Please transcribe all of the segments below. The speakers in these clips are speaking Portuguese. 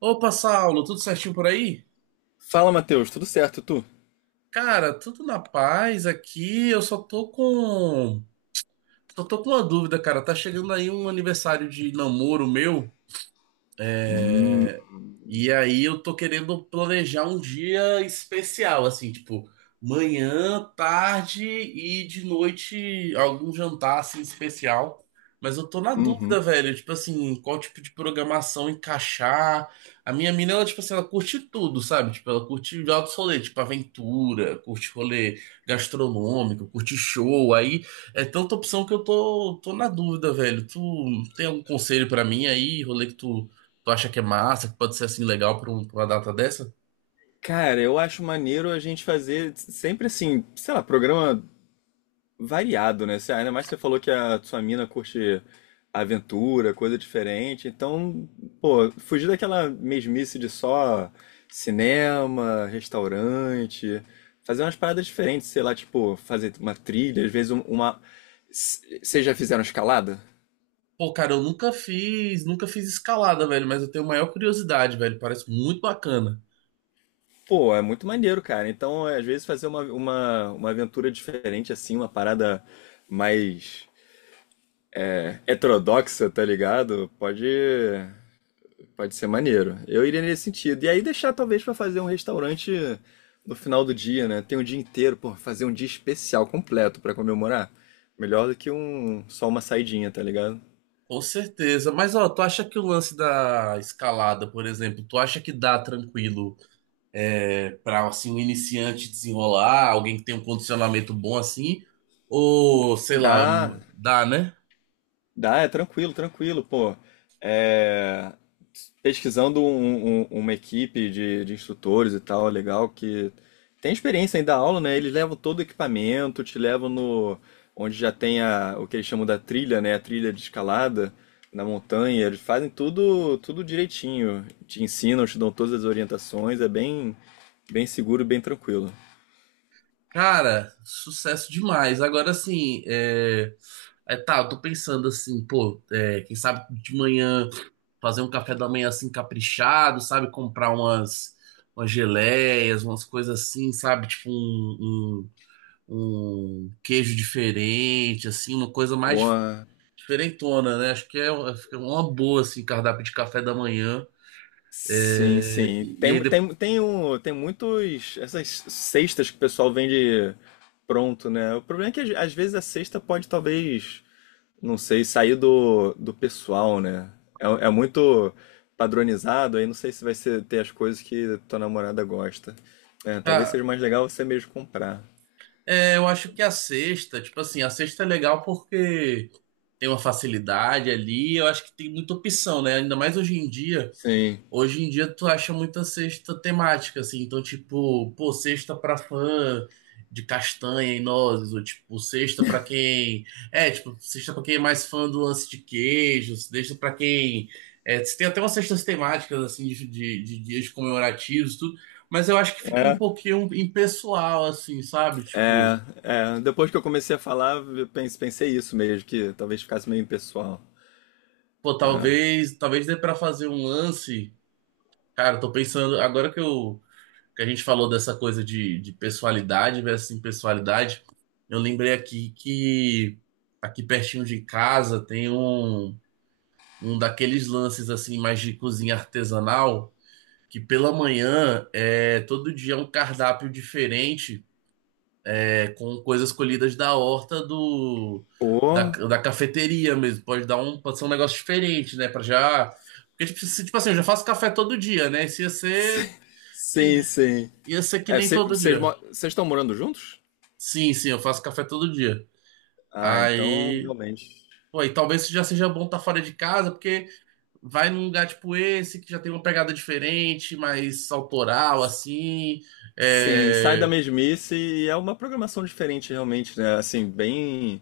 Opa, Saulo, tudo certinho por aí? Fala, Matheus, tudo certo, tu? Cara, tudo na paz aqui. Eu só tô com. Só tô com uma dúvida, cara. Tá chegando aí um aniversário de namoro meu. É, E aí eu tô querendo planejar um dia especial, assim, tipo, manhã, tarde e de noite algum jantar assim especial. Mas eu tô na Uhum. dúvida, velho, tipo assim, qual tipo de programação encaixar. A minha mina, ela, tipo assim, ela curte tudo, sabe? Tipo, ela curte altos rolê, tipo aventura, curte rolê gastronômico, curte show. Aí é tanta opção que eu tô na dúvida, velho. Tu tem algum conselho pra mim aí, rolê que tu Tu acha que é massa, que pode ser assim legal pra, pra uma data dessa? Cara, eu acho maneiro a gente fazer sempre assim, sei lá, programa variado, né? Você- Ainda mais você falou que a sua mina curte aventura, coisa diferente. Então, pô, fugir daquela mesmice de só cinema, restaurante, fazer umas paradas diferentes, sei lá, tipo, fazer uma trilha, às vezes um- uma. C- Vocês já fizeram escalada? Pô, cara, eu nunca fiz escalada, velho, mas eu tenho maior curiosidade, velho. Parece muito bacana. Pô, é muito maneiro, cara. Então, é, às vezes, fazer uma, uma aventura diferente, assim, uma parada mais heterodoxa, tá ligado? Pode ser maneiro. Eu iria nesse sentido. E aí deixar, talvez, pra fazer um restaurante no final do dia, né? Tem um dia inteiro, pô, fazer um dia especial completo pra comemorar. Melhor do que um, só uma saidinha, tá ligado? Com certeza. Mas, ó, tu acha que o lance da escalada, por exemplo, tu acha que dá tranquilo, é, pra, assim, um iniciante desenrolar, alguém que tem um condicionamento bom assim? Ou, sei lá, Dá, dá, né? É tranquilo, pô. É, pesquisando um- um- uma equipe de instrutores e tal, legal, que tem experiência em dar aula, né? Eles levam todo o equipamento, te levam no, onde já tem a, o que eles chamam da trilha, né? A trilha de escalada na montanha. Eles fazem tudo, tudo direitinho. Te ensinam, te dão todas as orientações. É bem, bem seguro, bem tranquilo. Cara, sucesso demais. Agora sim, é, é, tá, eu tô pensando assim, pô, é, quem sabe de manhã fazer um café da manhã assim caprichado, sabe? Comprar umas, umas geleias, umas coisas assim, sabe? Tipo um, um queijo diferente, assim, uma coisa mais Bom, diferentona, né? Acho que é, uma fica uma boa, assim, cardápio de café da manhã. Sim, sim. E aí Tem, depois. tem, tem, um, tem muitos. Essas cestas que o pessoal vende pronto, né? O problema é que às vezes a cesta pode talvez, não sei, sair do, do pessoal, né? É, é muito padronizado, aí não sei se vai ser, ter as coisas que tua namorada gosta. É, talvez Ah, seja mais legal você mesmo comprar. é, eu acho que a sexta, tipo assim, a sexta é legal porque tem uma facilidade ali. Eu acho que tem muita opção, né? Ainda mais hoje em dia. Sim. Hoje em dia tu acha muita cesta temática, assim. Então, tipo, pô, cesta pra fã de castanha e nozes, ou tipo, cesta pra quem. É, tipo, cesta pra quem é mais fã do lance de queijos, cesta pra quem. É, tem até umas cestas temáticas, assim, de dias comemorativos, tudo. Mas eu acho que fica um É, pouquinho impessoal, assim, sabe? Tipo, é, é. Depois que eu comecei a falar, eu pense- pensei isso mesmo, que talvez ficasse meio impessoal. pô, talvez dê pra fazer um lance. Cara, eu tô pensando, agora que eu que a gente falou dessa coisa de pessoalidade versus impessoalidade, eu lembrei aqui que aqui pertinho de casa tem um, um daqueles lances assim mais de cozinha artesanal, que pela manhã é todo dia é um cardápio diferente, é, com coisas colhidas da horta do Pô. da cafeteria mesmo. Pode ser um negócio diferente, né? Pra já porque tipo, tipo assim, eu já faço café todo dia, né? Se ia ser que Sim, sim. Ia ser que É, nem cê- todo vocês dia. mo- vocês estão morando juntos? Sim, sim, eu faço café todo dia. Ah, então Aí, realmente. pô, e talvez já seja bom estar fora de casa, porque vai num lugar tipo esse, que já tem uma pegada diferente, mais autoral, assim. Sim, sai da É. mesmice e é uma programação diferente, realmente, né? Assim, bem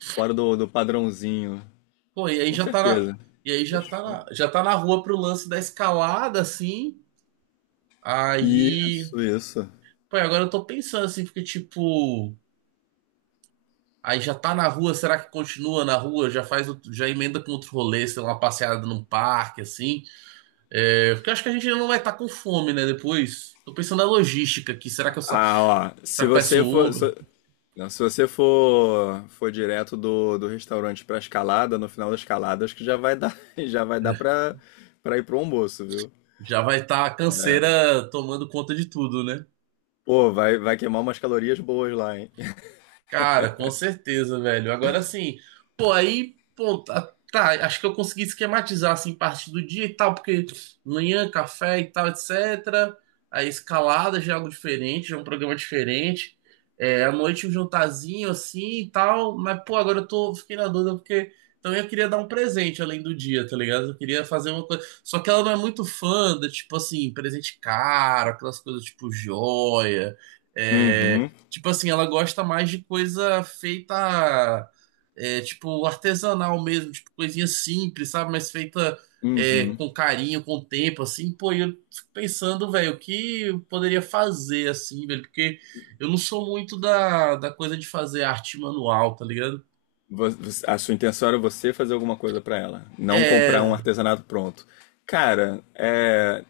fora do, do padrãozinho. Pô, e aí Com já tá na... certeza. E aí já Fechou. Já tá na rua pro lance da escalada, assim. Aí, Isso, isso. pô, e agora eu tô pensando, assim, porque, tipo, aí já tá na rua, será que continua na rua? Já faz, já emenda com outro rolê, sei lá, uma passeada num parque, assim. É, porque eu acho que a gente não vai estar com fome, né? Depois. Tô pensando na logística aqui. Ah, ó. Se Será que eu peço você um for. Uber? Se, não, se você for, for direto do, do restaurante pra escalada, no final da escalada, acho que já vai dar, já vai dar É, pra, pra ir pro almoço, viu? já vai estar a canseira tomando conta de tudo, né? Pô, vai, vai queimar umas calorias boas lá, hein? Cara, com certeza, velho. Agora sim, pô, aí, pô, tá, acho que eu consegui esquematizar assim parte do dia e tal, porque manhã, café e tal, etc. Aí escalada já é algo diferente, já é um programa diferente. É, à noite um jantarzinho assim e tal, mas pô, fiquei na dúvida porque também eu queria dar um presente além do dia, tá ligado? Eu queria fazer uma coisa. Só que ela não é muito fã da, tipo assim, presente caro, aquelas coisas tipo joia. É, Uhum, tipo assim, ela gosta mais de coisa feita, é, tipo, artesanal mesmo, tipo, coisinha simples, sabe? Mas feita, é, uhum. com carinho, com tempo, assim. Pô, e eu fico pensando, velho, o que eu poderia fazer, assim, velho? Porque eu não sou muito da coisa de fazer arte manual, tá ligado? Vo- você- A sua intenção era você fazer alguma coisa pra ela, não comprar um É, artesanato pronto. Cara, é,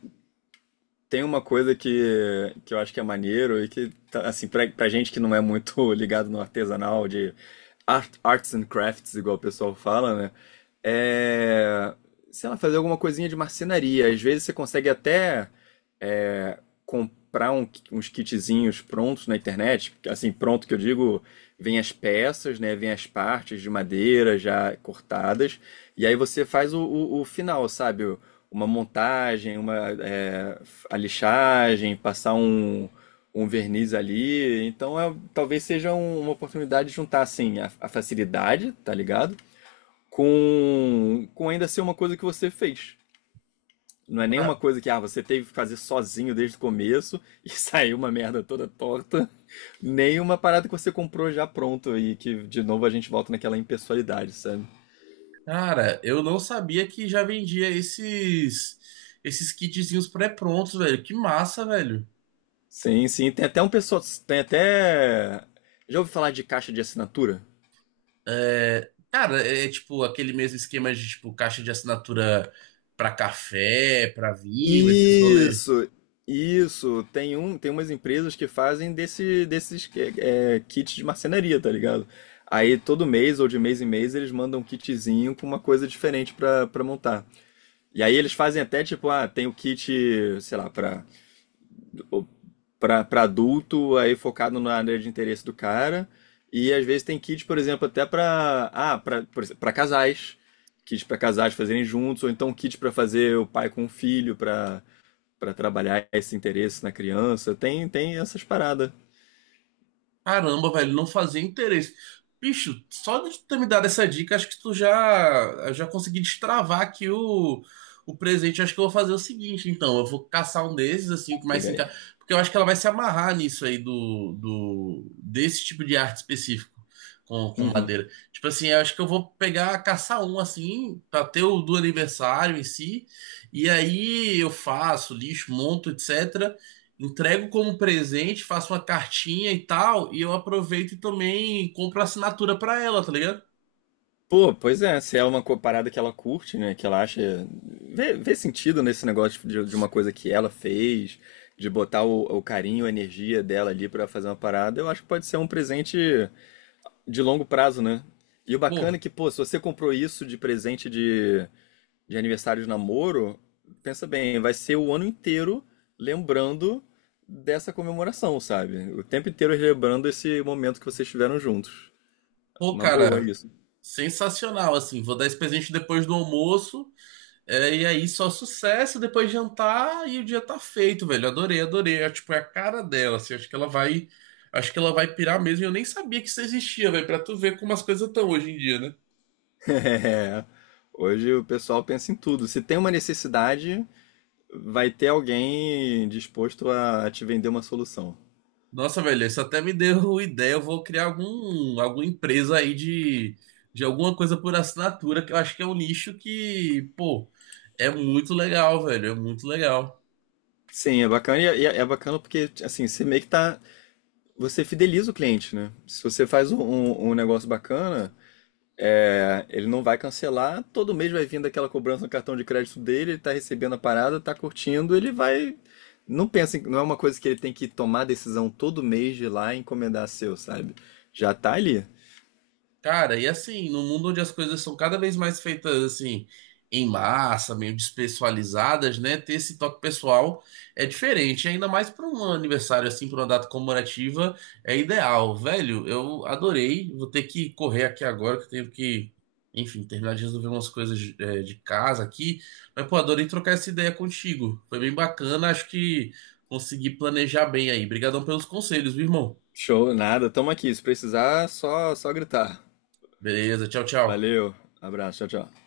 tem uma coisa que eu acho que é maneiro e que, tá, assim, pra, pra gente que não é muito ligado no artesanal de art- arts and crafts, igual o pessoal fala, né? É, sei lá, fazer alguma coisinha de marcenaria. Às vezes você consegue até é, comprar um- uns kitzinhos prontos na internet, assim, pronto que eu digo, vem as peças, né? Vem as partes de madeira já cortadas, e aí você faz o final, sabe? Uma montagem, uma é, a lixagem, passar um, um verniz ali. Então é, talvez seja um- uma oportunidade de juntar assim a facilidade, tá ligado? Com ainda ser uma coisa que você fez. Não é ah, nenhuma coisa que ah, você teve que fazer sozinho desde o começo e saiu uma merda toda torta. Nem uma parada que você comprou já pronto e que de novo a gente volta naquela impessoalidade, sabe? cara, eu não sabia que já vendia esses, esses kitzinhos pré-prontos, velho. Que massa, velho. Sim, sim. Tem até um pessoal. Tem até. Já ouvi falar de caixa de assinatura? É, cara, é tipo aquele mesmo esquema de tipo caixa de assinatura pra café, pra vinho, esses rolês. Isso, isso. Tem um, tem umas empresas que fazem desse, desses é, é, kits de marcenaria, tá ligado? Aí todo mês ou de mês em mês eles mandam um kitzinho com uma coisa diferente pra, pra montar. E aí eles fazem até tipo, ah, tem o kit, sei lá, pra para adulto, aí focado na área de interesse do cara. E às vezes tem kit por exemplo, até para ah, para casais. Kit para casais fazerem juntos, ou então kit para fazer o pai com o filho, para trabalhar esse interesse na criança. Tem, tem essas paradas. Caramba, velho, não fazia interesse. Bicho, só de tu ter me dado essa dica, acho que tu já consegui destravar aqui o presente. Acho que eu vou fazer o seguinte, então. Eu vou caçar um desses, assim, o que mais se Chega encaixa. aí. Porque eu acho que ela vai se amarrar nisso aí do desse tipo de arte específico com Uhum. madeira. Tipo assim, eu acho que eu vou pegar, caçar um, assim, pra ter o do aniversário em si. E aí eu faço lixo, monto, etc. Entrego como presente, faço uma cartinha e tal, e eu aproveito e também compro assinatura pra ela, tá ligado? Pô, pois é, se é uma co- parada que ela curte, né? Que ela acha. Vê, vê sentido nesse negócio de uma coisa que ela fez, de botar o carinho, a energia dela ali pra fazer uma parada, eu acho que pode ser um presente de longo prazo, né? E o bacana é Pô, que, pô, se você comprou isso de presente de aniversário de namoro, pensa bem, vai ser o ano inteiro lembrando dessa comemoração, sabe? O tempo inteiro lembrando esse momento que vocês tiveram juntos. pô, Uma boa cara, isso. sensacional, assim. Vou dar esse presente depois do almoço, é, e aí só sucesso, depois jantar e o dia tá feito, velho. Adorei, adorei. É, tipo, é a cara dela, assim. Acho que ela vai pirar mesmo. Eu nem sabia que isso existia, velho, pra tu ver como as coisas estão hoje em dia, né? É. Hoje o pessoal pensa em tudo. Se tem uma necessidade, vai ter alguém disposto a te vender uma solução. Nossa, velho, isso até me deu ideia. Eu vou criar alguma empresa aí de alguma coisa por assinatura, que eu acho que é um nicho que, pô, é muito legal, velho. É muito legal. Sim, é bacana e é, é bacana porque assim, você meio que tá. Você fideliza o cliente, né? Se você faz um, um- um negócio bacana, é, ele não vai cancelar, todo mês vai vindo aquela cobrança no cartão de crédito dele, ele tá recebendo a parada, tá curtindo, ele vai. Não pensa, em- não é uma coisa que ele tem que tomar decisão todo mês de ir lá e encomendar seu, sabe? Já tá ali. Cara, e assim, no mundo onde as coisas são cada vez mais feitas assim, em massa, meio despessoalizadas, né? Ter esse toque pessoal é diferente, ainda mais para um aniversário assim, para uma data comemorativa, é ideal. Velho, eu adorei. Vou ter que correr aqui agora, que eu tenho que, enfim, terminar de resolver umas coisas é, de casa aqui. Mas, pô, adorei trocar essa ideia contigo. Foi bem bacana, acho que consegui planejar bem aí. Obrigadão pelos conselhos, viu, irmão? Show, nada, tamo aqui. Se precisar, só, só gritar. Beleza, tchau, tchau. Valeu, abraço, tchau, tchau.